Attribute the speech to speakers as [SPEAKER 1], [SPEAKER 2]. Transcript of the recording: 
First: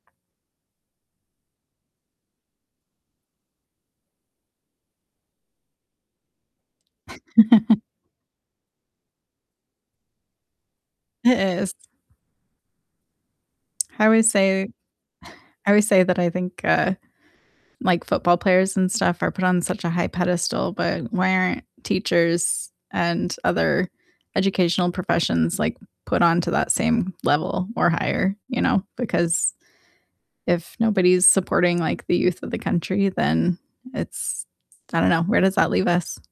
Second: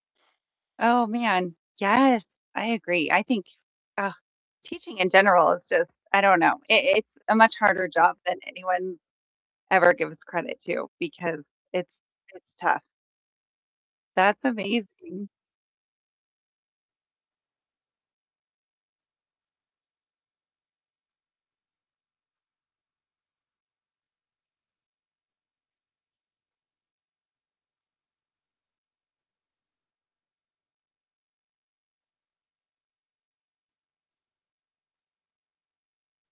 [SPEAKER 1] Oh, man, yes, I agree, I think, ugh, teaching in general is just, I don't know, it it's a much harder job than anyone ever gives credit to,
[SPEAKER 2] It
[SPEAKER 1] because
[SPEAKER 2] is.
[SPEAKER 1] it's it's tough.
[SPEAKER 2] I always
[SPEAKER 1] That's
[SPEAKER 2] say
[SPEAKER 1] amazing.
[SPEAKER 2] I always say that I think, uh, like, football players and stuff are put on such a high pedestal, but why aren't teachers and other educational professions, like, put onto that same level or higher, you know? Because if nobody's supporting, like, the youth of the country, then it's I don't know, where does that leave us?